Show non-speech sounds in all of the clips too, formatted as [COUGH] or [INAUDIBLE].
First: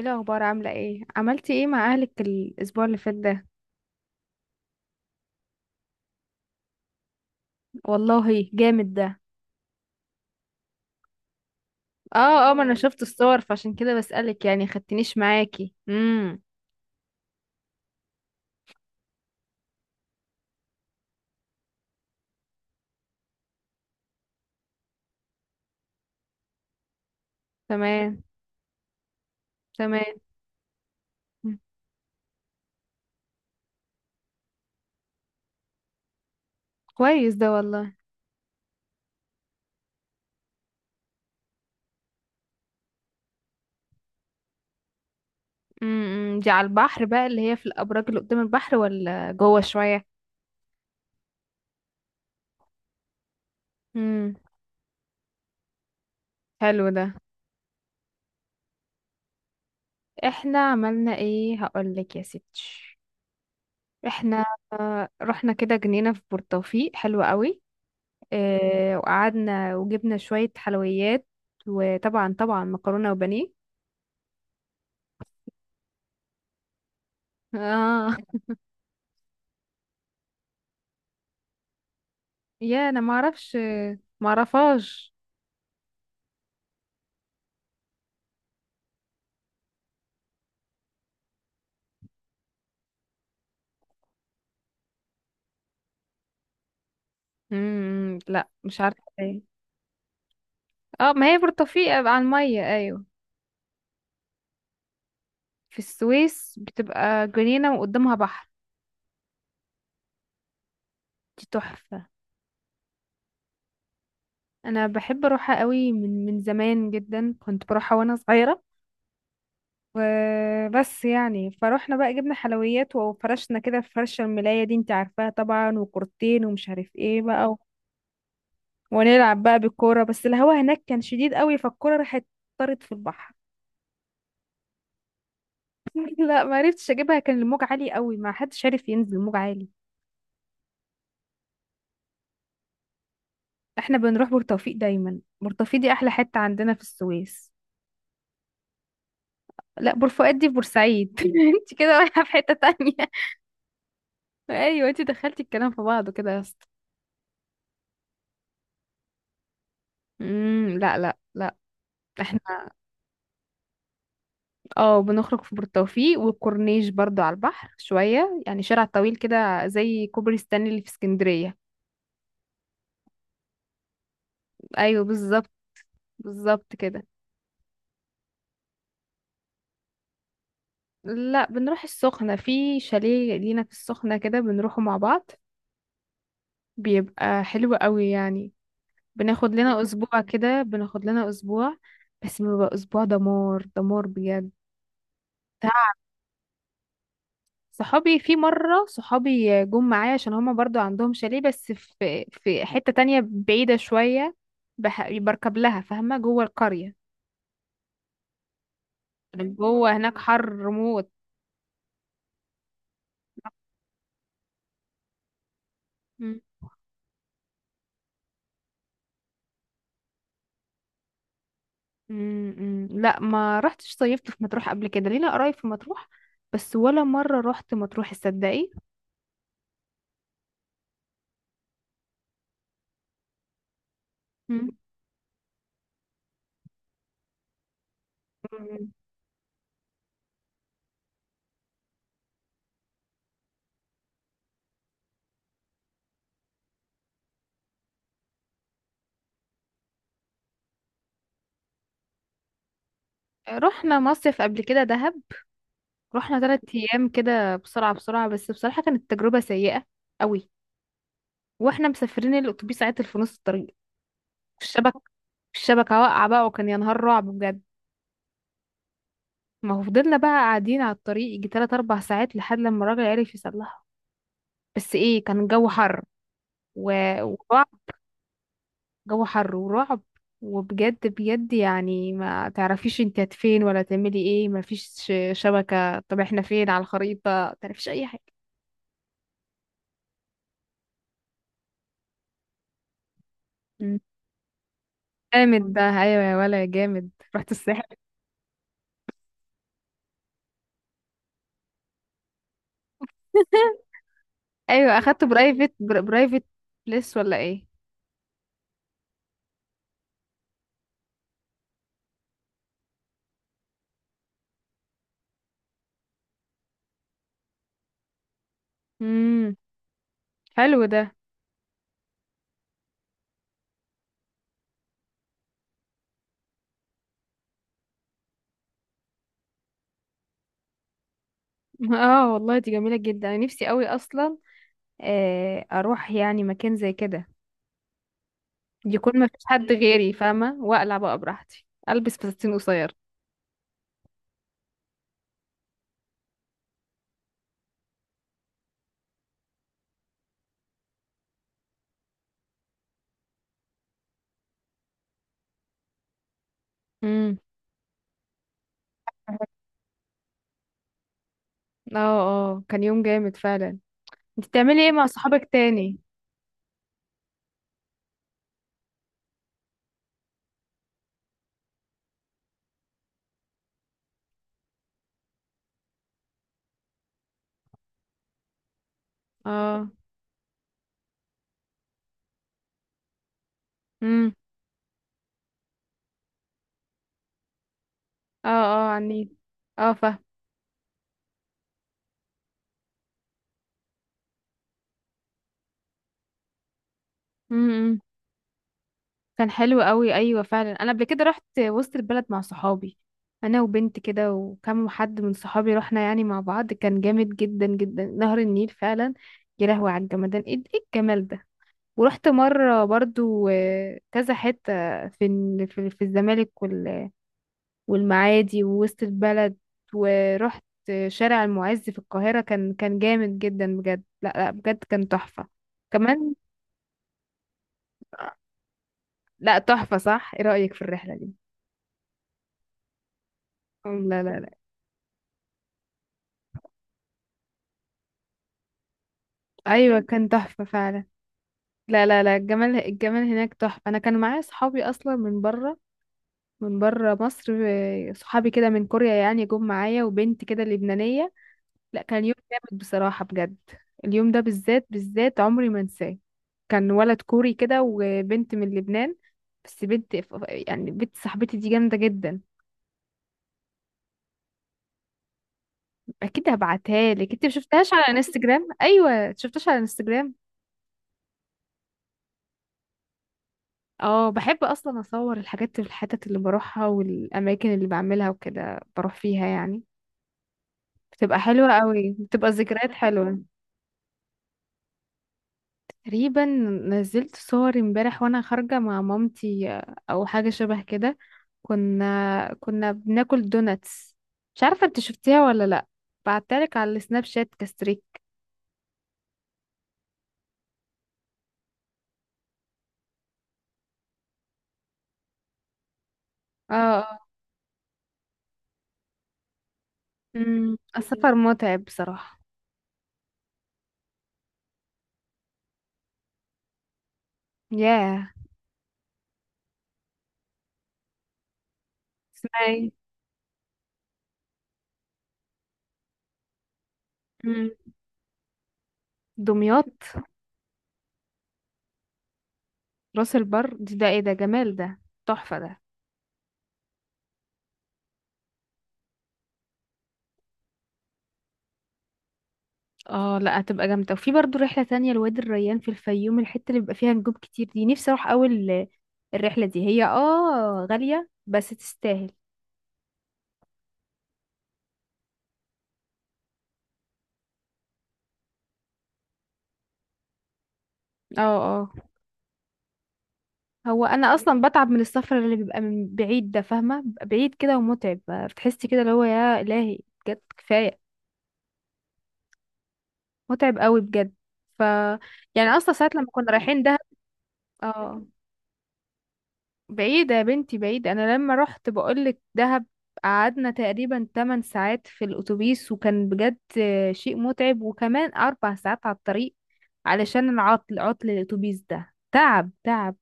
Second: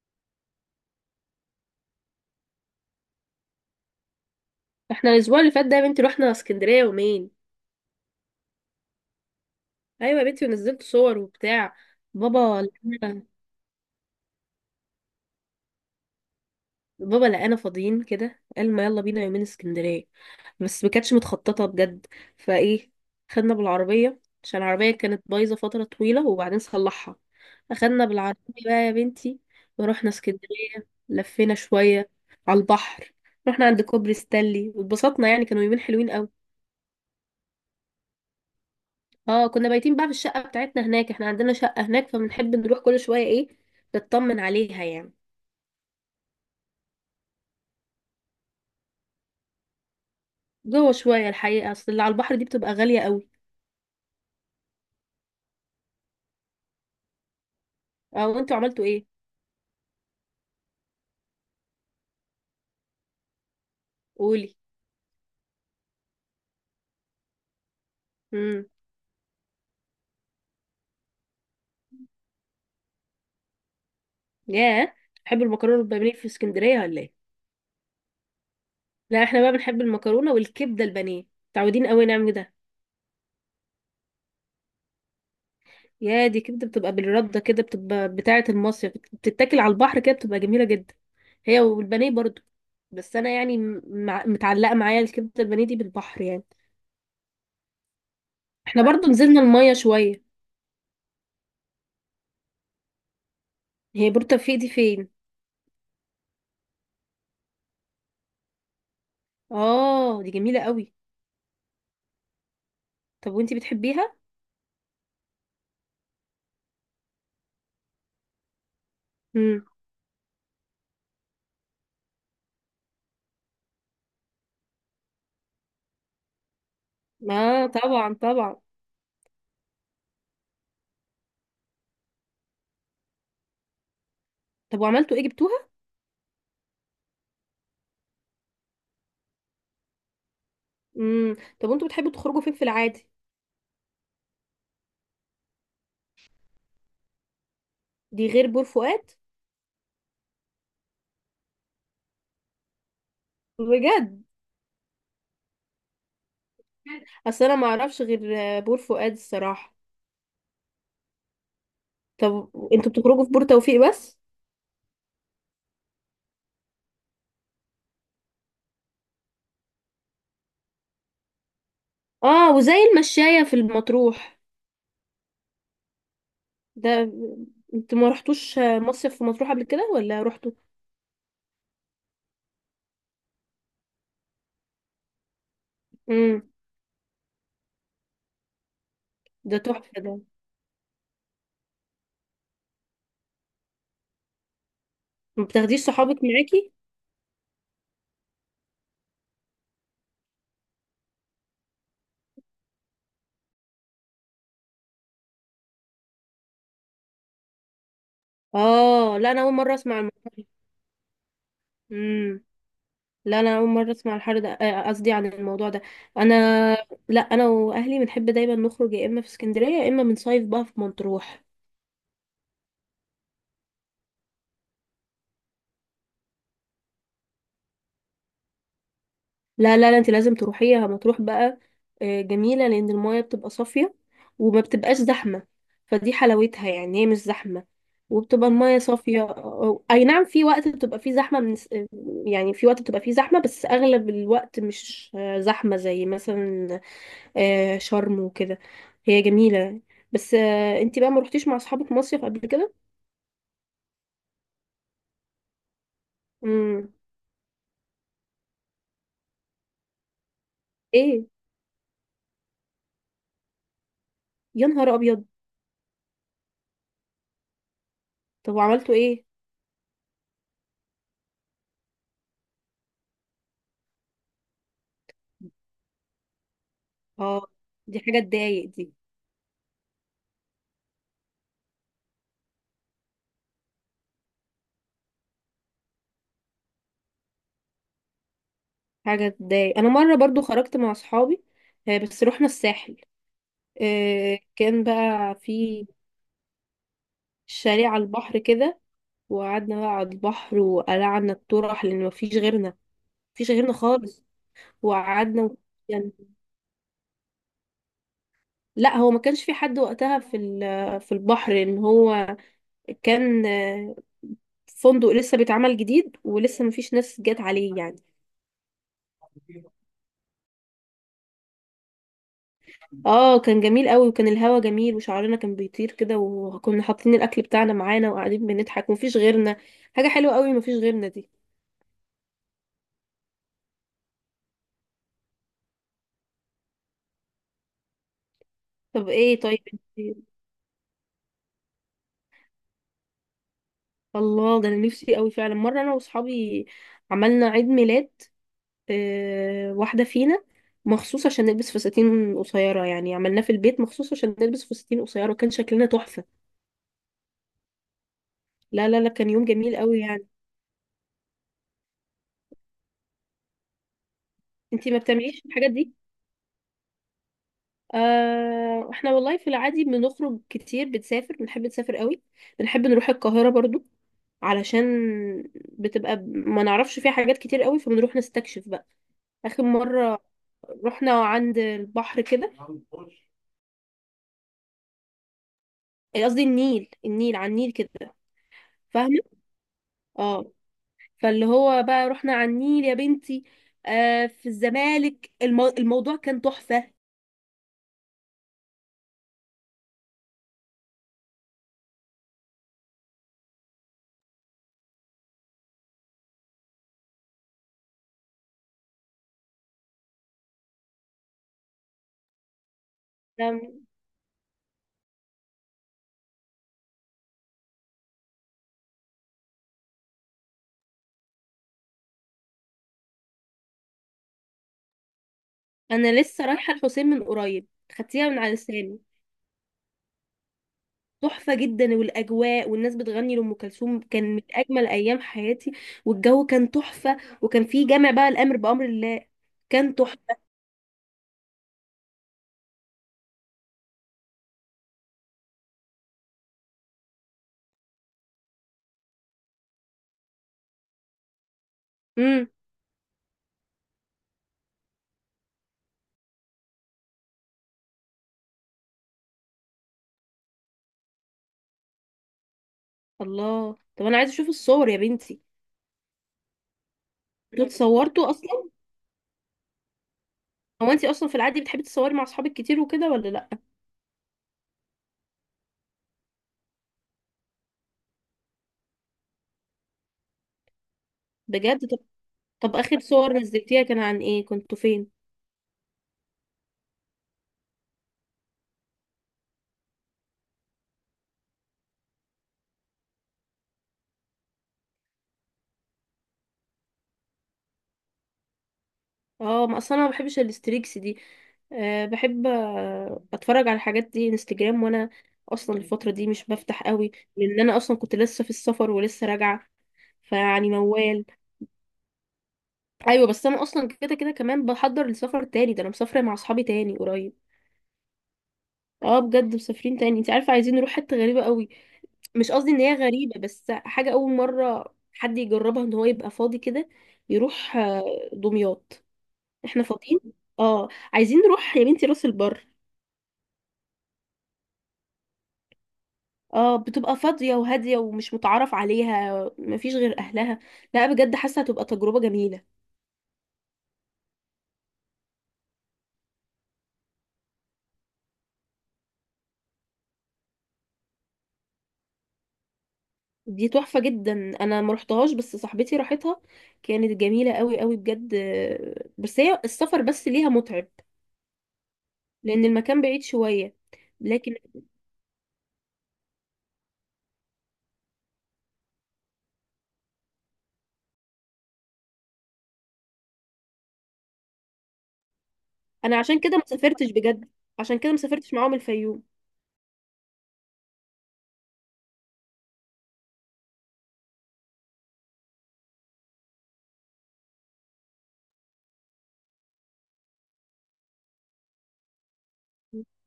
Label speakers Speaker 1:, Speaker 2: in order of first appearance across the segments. Speaker 1: ايه الاخبار؟ عامله ايه؟ عملتي ايه مع اهلك الاسبوع اللي فات ده؟
Speaker 2: احنا الاسبوع اللي فات ده يا بنتي رحنا اسكندريه يومين.
Speaker 1: والله جامد ده.
Speaker 2: ايوه يا بنتي، ونزلت صور وبتاع.
Speaker 1: اه اه،
Speaker 2: بابا
Speaker 1: ما انا شفت
Speaker 2: لقانا
Speaker 1: الصور، فعشان كده بسألك، يعني خدتنيش معاكي؟
Speaker 2: بابا لقانا فاضيين كده، قال ما يلا بينا يومين اسكندريه. بس ما كانتش متخططه بجد، فايه، خدنا بالعربيه عشان العربيه كانت بايظه فتره طويله وبعدين صلحها. اخدنا
Speaker 1: تمام،
Speaker 2: بالعربيه بقى يا بنتي
Speaker 1: تمام.
Speaker 2: ورحنا اسكندريه، لفينا
Speaker 1: مم.
Speaker 2: شويه على البحر. رحنا عند كوبري ستانلي واتبسطنا، يعني كانوا يومين حلوين قوي.
Speaker 1: كويس ده والله.
Speaker 2: اه، كنا بايتين بقى في الشقة بتاعتنا هناك. احنا عندنا شقة هناك فبنحب نروح كل شوية ايه، نطمن عليها يعني.
Speaker 1: دي على البحر بقى، اللي هي في الابراج اللي قدام البحر، ولا جوه شويه؟
Speaker 2: جوه شوية الحقيقة، اصل اللي على البحر دي بتبقى غالية قوي.
Speaker 1: امم حلو ده.
Speaker 2: اه، وانتوا عملتوا ايه؟
Speaker 1: احنا عملنا ايه؟ هقولك يا ستي. احنا
Speaker 2: قولي.
Speaker 1: رحنا كده جنينه في بورتوفيق حلوه قوي.
Speaker 2: امم
Speaker 1: وقعدنا وجبنا شوية حلويات، وطبعا طبعا مكرونة وبانيه.
Speaker 2: ياه، بتحبوا المكرونة والبانيه في اسكندرية ولا ايه؟
Speaker 1: اه.
Speaker 2: لا احنا بقى بنحب المكرونة والكبدة البانيه، متعودين قوي نعمل ده.
Speaker 1: يا انا ما اعرفش، ما اعرفهاش.
Speaker 2: يا دي كبدة بتبقى بالردة كده، بتبقى بتاعة المصيف، بتتاكل على البحر كده، بتبقى جميلة جدا. هي والبانيه برضو. بس انا يعني متعلقة معايا الكبدة البانيه دي بالبحر يعني.
Speaker 1: لا، مش
Speaker 2: احنا
Speaker 1: عارفة
Speaker 2: برضو نزلنا
Speaker 1: ايه.
Speaker 2: المية شوية.
Speaker 1: اه، ما هي برتقال على المية، ايوه.
Speaker 2: هي بور توفيق دي فين؟
Speaker 1: في السويس بتبقى جنينة وقدامها بحر.
Speaker 2: اه، دي جميلة قوي.
Speaker 1: دي تحفة.
Speaker 2: طب وانتي بتحبيها؟
Speaker 1: انا بحب اروحها قوي من زمان جدا، كنت بروحها وانا صغيرة.
Speaker 2: امم
Speaker 1: وبس يعني، فروحنا بقى جبنا حلويات وفرشنا كده في فرشة الملاية دي، انت عارفاها طبعا، وكورتين ومش عارف ايه بقى.
Speaker 2: اه طبعا طبعا.
Speaker 1: ونلعب بقى بالكورة، بس الهوا هناك كان شديد قوي، فالكورة راحت، طارت في البحر.
Speaker 2: طب وعملتوا ايه، جبتوها؟
Speaker 1: [LAUGHS] لا، ما عرفتش اجيبها، كان الموج عالي قوي، ما حدش عارف ينزل، الموج عالي.
Speaker 2: طب وانتوا بتحبوا تخرجوا فين في العادي؟
Speaker 1: احنا بنروح بورتوفيق دايما، بورتوفيق دي احلى حتة عندنا في السويس.
Speaker 2: دي غير بور فؤاد؟
Speaker 1: لا، بورفؤاد دي في بورسعيد. [LAUGHS] انت كده رايحة في حتة تانية.
Speaker 2: بجد؟
Speaker 1: [LAUGHS] ايوه، انت دخلتي الكلام في بعضه كده يا اسطى.
Speaker 2: اصل انا ما اعرفش غير بور فؤاد الصراحة.
Speaker 1: لا، لا، لا.
Speaker 2: طب
Speaker 1: احنا
Speaker 2: انتوا بتخرجوا في بور توفيق بس؟
Speaker 1: اه بنخرج في بورتوفيق والكورنيش برضو على البحر شوية، يعني شارع طويل كده زي كوبري ستانلي اللي في اسكندرية.
Speaker 2: اه، وزي المشاية في المطروح.
Speaker 1: ايوه، بالظبط. بالظبط كده.
Speaker 2: ده انتوا ما رحتوش مصيف في مطروح قبل كده ولا رحتوا؟
Speaker 1: لا، بنروح السخنة، في شاليه لينا في السخنة كده بنروحه مع بعض.
Speaker 2: امم
Speaker 1: بيبقى حلو قوي يعني. بناخد
Speaker 2: ده
Speaker 1: لنا [LAUGHS]
Speaker 2: تحفة ده.
Speaker 1: أسبوع كده، بناخد لنا أسبوع. بس بيبقى أسبوع دمار دمار بجد.
Speaker 2: ما بتاخديش
Speaker 1: تعب.
Speaker 2: صحابك معاكي؟
Speaker 1: صحابي في مرة، صحابي جم معايا عشان هما برضو عندهم شاليه، بس في حتة تانية بعيدة شوية. بركب لها فاهمة، جوه القرية.
Speaker 2: اه، لا انا اول مره
Speaker 1: جوه
Speaker 2: اسمع
Speaker 1: هناك
Speaker 2: الموضوع ده.
Speaker 1: حر موت.
Speaker 2: امم لا انا اول مره اسمع الحر ده، قصدي عن الموضوع ده انا. لا انا واهلي بنحب دايما نخرج، يا اما في اسكندريه يا اما بنصيف بقى في مطروح.
Speaker 1: لا، ما رحتش صيفت في مطروح قبل كده، لينا قرايب في مطروح. بس ولا مرة رحت مطروح، تصدقي؟
Speaker 2: لا لا لا، انت لازم تروحيها مطروح بقى. جميله لان المايه بتبقى صافيه وما
Speaker 1: مم.
Speaker 2: بتبقاش زحمه. فدي حلاوتها، يعني هي مش زحمه وبتبقى المايه
Speaker 1: مم.
Speaker 2: صافيه. اي نعم، في وقت بتبقى فيه زحمه، من يعني في وقت بتبقى فيه زحمه، بس اغلب الوقت مش زحمه زي مثلا آه شرم وكده. هي جميلة. بس آه انتي بقى ما روحتيش مع اصحابك مصيف قبل كده؟
Speaker 1: رحنا مصيف قبل كده، دهب. رحنا ثلاث
Speaker 2: امم
Speaker 1: ايام كده بسرعة بسرعة، بس بصراحة كانت تجربة سيئة قوي.
Speaker 2: ايه؟
Speaker 1: واحنا مسافرين، الاتوبيس عطل في نص الطريق.
Speaker 2: يا نهار
Speaker 1: الشبك
Speaker 2: ابيض!
Speaker 1: الشبكة واقعة بقى، وكان يا نهار رعب بجد.
Speaker 2: طب وعملتوا ايه؟
Speaker 1: ما هو فضلنا بقى قاعدين على الطريق يجي تلات أربع ساعات، لحد لما الراجل عرف يصلحها. بس ايه، كان الجو حر
Speaker 2: اه،
Speaker 1: ووقعة.
Speaker 2: دي حاجة تضايق. دي
Speaker 1: جو حر ورعب. وبجد بجد، يعني ما تعرفيش انت فين ولا تعملي ايه، ما فيش شبكة، طب احنا فين على الخريطة؟ ما تعرفيش اي حاجة.
Speaker 2: حاجة تضايق. انا مرة برضو خرجت مع اصحابي، آه بس رحنا الساحل.
Speaker 1: مم.
Speaker 2: آه، كان بقى
Speaker 1: جامد
Speaker 2: في
Speaker 1: بقى، ايوه يا ولا، يا جامد. رحت
Speaker 2: شاليه
Speaker 1: الساحل.
Speaker 2: على البحر كده، وقعدنا بقى على البحر وقلعنا الطرح لان مفيش غيرنا. مفيش غيرنا
Speaker 1: [LAUGHS]
Speaker 2: خالص.
Speaker 1: ايوه، اخدت
Speaker 2: وقعدنا.
Speaker 1: برايفت.
Speaker 2: يعني
Speaker 1: برايفت بليس ولا ايه؟
Speaker 2: لا، هو ما كانش في حد وقتها في في البحر، ان هو كان فندق لسه بيتعمل جديد ولسه مفيش ناس جت عليه يعني.
Speaker 1: امم حلو ده.
Speaker 2: اه كان جميل قوي، وكان الهوا جميل، وشعرنا كان بيطير كده، وكنا حاطين الاكل بتاعنا معانا وقاعدين بنضحك ومفيش غيرنا. حاجه حلوه قوي مفيش غيرنا دي.
Speaker 1: [LAUGHS] اه والله، دي جميلة جدا، انا نفسي قوي اصلا. اروح يعني مكان زي كده،
Speaker 2: طب
Speaker 1: يكون ما
Speaker 2: ايه،
Speaker 1: فيش
Speaker 2: طيب
Speaker 1: حد غيري
Speaker 2: انت،
Speaker 1: فاهمة، واقلع بقى براحتي، البس فساتين قصير.
Speaker 2: الله ده انا نفسي قوي فعلا. مره انا واصحابي عملنا عيد ميلاد واحده فينا مخصوص عشان نلبس فساتين قصيره. يعني عملناه في البيت مخصوص عشان نلبس فساتين قصيره، كان شكلنا تحفه.
Speaker 1: امم
Speaker 2: لا لا لا كان يوم جميل قوي يعني.
Speaker 1: اه اه، كان يوم جامد فعلا. انت بتعملي
Speaker 2: انتي
Speaker 1: ايه
Speaker 2: ما
Speaker 1: مع
Speaker 2: بتعمليش
Speaker 1: صحابك
Speaker 2: الحاجات دي؟
Speaker 1: تاني؟
Speaker 2: احنا والله في العادي بنخرج كتير، بنسافر، بنحب نسافر قوي. بنحب نروح القاهرة برضو، علشان بتبقى ما نعرفش فيها حاجات كتير قوي فبنروح نستكشف بقى. آخر
Speaker 1: اه.
Speaker 2: مرة رحنا عند البحر كده،
Speaker 1: امم
Speaker 2: إيه قصدي النيل، النيل، على النيل كده.
Speaker 1: اه اه،
Speaker 2: فاهمة؟
Speaker 1: عني. اه، فاهم.
Speaker 2: اه، فاللي هو بقى رحنا على النيل يا بنتي، آه في الزمالك. الموضوع كان تحفة.
Speaker 1: امم كان حلو قوي، ايوه فعلا. انا قبل كده رحت وسط البلد مع صحابي، انا وبنت كده، وكم حد من صحابي، رحنا يعني مع بعض، كان جامد جدا جدا نهر النيل فعلا. يا لهوي على الجمدان، ايه ايه الجمال ده! ورحت مره برضو
Speaker 2: أم-
Speaker 1: كذا حته في ال- في في الزمالك والمعادي ووسط البلد. ورحت شارع المعز في القاهرة، كان جامد جدا بجد، لا لا، بجد كان تحفة.
Speaker 2: انا
Speaker 1: كمان.
Speaker 2: لسه رايحة الحسين من قريب. خدتيها من على لساني.
Speaker 1: لا تحفة صح. ايه رأيك في الرحلة دي؟
Speaker 2: تحفة جدا، والأجواء، والناس بتغني لأم كلثوم،
Speaker 1: لا، لا،
Speaker 2: كان من
Speaker 1: لا.
Speaker 2: أجمل أيام حياتي. والجو كان تحفة، وكان فيه جامع بقى الأمر بأمر الله. كان
Speaker 1: ايوه، كان
Speaker 2: تحفة.
Speaker 1: تحفة فعلا. لا، لا، لا، الجمال الجمال هناك تحفة، انا كان معايا صحابي اصلا من بره، من بره مصر. صحابي كده من كوريا يعني، جم معايا، وبنت كده لبنانية. لا، كان يوم
Speaker 2: امم
Speaker 1: جامد بصراحة بجد. اليوم ده بالذات بالذات، عمري ما انساه. كان ولد كوري كده وبنت من لبنان. بس بنت يعني بنت صاحبتي دي جامدة جدا.
Speaker 2: الله! طب أنا عايزة أشوف الصور يا بنتي.
Speaker 1: اكيد هبعتها لك. انت ما
Speaker 2: انتوا
Speaker 1: شفتهاش على
Speaker 2: اتصورتوا أصلا؟
Speaker 1: انستجرام؟ ايوه شفتهاش على انستجرام.
Speaker 2: هو أنتي أصلا في العادي بتحبي تتصوري مع أصحابك كتير وكده ولا لأ؟
Speaker 1: اه، بحب اصلا اصور الحاجات في الحتت اللي بروحها والاماكن اللي بعملها وكده، بروح فيها يعني. بتبقى حلوة
Speaker 2: بجد؟ طب،
Speaker 1: قوي، بتبقى
Speaker 2: طب
Speaker 1: ذكريات
Speaker 2: آخر صور
Speaker 1: حلوة.
Speaker 2: نزلتيها كان عن إيه، كنتوا فين؟
Speaker 1: تقريبا، نزلت صور امبارح وانا خارجة مع مامتي، او حاجة شبه كده. كنا بناكل دوناتس. مش عارفة انت شفتيها ولا لا. بعتلك على السناب شات كستريك.
Speaker 2: اه، ما اصلا انا ما بحبش الستريكس دي. أه، بحب اتفرج على الحاجات دي انستجرام. وانا اصلا الفتره دي مش
Speaker 1: اه
Speaker 2: بفتح قوي،
Speaker 1: اه.
Speaker 2: لان انا اصلا كنت لسه في السفر ولسه راجعه، فيعني موال.
Speaker 1: السفر متعب بصراحة.
Speaker 2: ايوه، بس انا اصلا كده كده كمان بحضر لسفر تاني. ده انا مسافره مع اصحابي تاني قريب.
Speaker 1: ياه.
Speaker 2: اه بجد، مسافرين تاني. انت عارفه، عايزين نروح حته غريبه قوي. مش قصدي ان هي
Speaker 1: اسمعي.
Speaker 2: غريبه، بس حاجه اول مره حد يجربها، ان هو يبقى فاضي كده
Speaker 1: أمم،
Speaker 2: يروح دمياط. احنا
Speaker 1: دمياط.
Speaker 2: فاضيين، اه عايزين نروح يا بنتي راس البر.
Speaker 1: راس البر دي، ده ايه ده جمال ده! تحفة ده.
Speaker 2: اه بتبقى فاضية وهادية ومش متعرف عليها، مفيش غير أهلها. لا بجد حاسة هتبقى تجربة جميلة.
Speaker 1: اه لا، هتبقى جامدة، وفي برضو رحلة تانية لوادي الريان في الفيوم، الحتة اللي بيبقى فيها نجوم كتير، دي نفسي اروح اول. الرحلة دي هي غالية بس تستاهل.
Speaker 2: دي تحفة جدا. أنا مرحتهاش بس صاحبتي راحتها، كانت جميلة قوي قوي بجد. بس هي السفر بس ليها متعب،
Speaker 1: اه اه.
Speaker 2: لأن المكان بعيد شوية.
Speaker 1: هو انا
Speaker 2: لكن
Speaker 1: اصلا بتعب من السفر اللي بيبقى من بعيد ده، فاهمة؟ بيبقى بعيد كده ومتعب. بتحسي كده اللي هو، يا الهي. بجد كفاية. متعب قوي بجد. ف يعني اصلا ساعة
Speaker 2: أنا
Speaker 1: لما
Speaker 2: عشان كده
Speaker 1: كنا
Speaker 2: ما
Speaker 1: رايحين دهب.
Speaker 2: سافرتش بجد، عشان كده ما
Speaker 1: اه.
Speaker 2: سافرتش معاهم الفيوم.
Speaker 1: بعيدة يا بنتي، بعيدة، أنا لما رحت بقولك دهب، قعدنا تقريبا 8 ساعات في الأتوبيس، وكان بجد شيء متعب، وكمان 4 ساعات على الطريق علشان العطل، عطل الأتوبيس، ده تعب تعب.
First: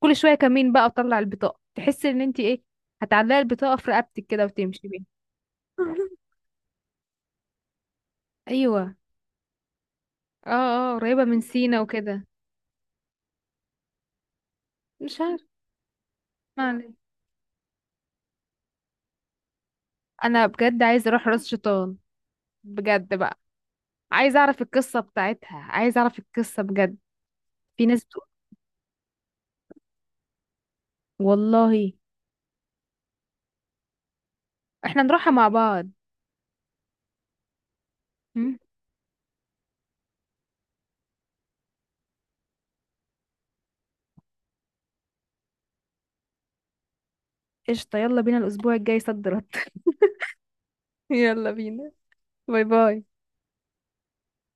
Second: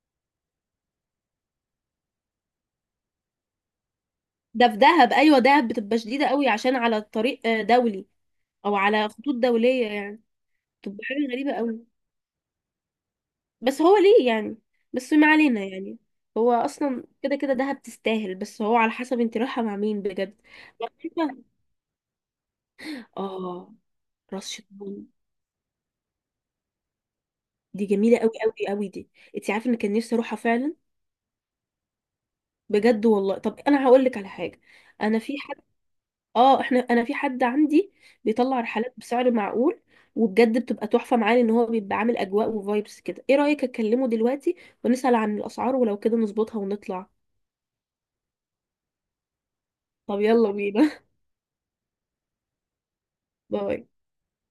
Speaker 1: كل شوية كمين بقى وطلع البطاقة، تحسي إن انتي ايه، هتعلقي البطاقة في رقبتك كده
Speaker 2: ده في
Speaker 1: وتمشي بيها.
Speaker 2: دهب؟ أيوة دهب بتبقى
Speaker 1: [LAUGHS]
Speaker 2: شديدة قوي، عشان على طريق دولي، أو
Speaker 1: أيوة.
Speaker 2: على خطوط دولية يعني.
Speaker 1: اه اه،
Speaker 2: بتبقى
Speaker 1: قريبة
Speaker 2: حاجة
Speaker 1: من
Speaker 2: غريبة
Speaker 1: سينا
Speaker 2: قوي.
Speaker 1: وكده.
Speaker 2: بس هو ليه يعني؟ بس
Speaker 1: مش
Speaker 2: ما
Speaker 1: عارف.
Speaker 2: علينا يعني. هو
Speaker 1: ما علينا.
Speaker 2: اصلا كده كده دهب تستاهل، بس هو على حسب انت رايحه مع مين بجد.
Speaker 1: أنا بجد عايزة أروح
Speaker 2: مكتبة.
Speaker 1: راس شيطان. بجد بقى.
Speaker 2: اه
Speaker 1: عايزة
Speaker 2: راس
Speaker 1: أعرف القصة
Speaker 2: شيطان،
Speaker 1: بتاعتها، عايزة أعرف القصة بجد. في
Speaker 2: دي
Speaker 1: ناس.
Speaker 2: جميله قوي قوي قوي دي. انت عارفه ان كان نفسي اروحها فعلا؟
Speaker 1: والله.
Speaker 2: بجد والله. طب انا هقول لك على حاجه.
Speaker 1: احنا
Speaker 2: انا
Speaker 1: نروحها
Speaker 2: في
Speaker 1: مع
Speaker 2: حد،
Speaker 1: بعض.
Speaker 2: اه احنا، انا في حد عندي
Speaker 1: مم.
Speaker 2: بيطلع رحلات بسعر معقول. وبجد بتبقى تحفه معاه، لان هو بيبقى عامل اجواء وفايبس كده. ايه رايك اكلمه دلوقتي ونسال عن الاسعار، ولو كده نظبطها ونطلع؟
Speaker 1: قشطة، يلا بينا الأسبوع الجاي، صد رد.
Speaker 2: طب يلا بينا.
Speaker 1: [LAUGHS] يلا بينا. باي باي.
Speaker 2: [LAUGHS] باي.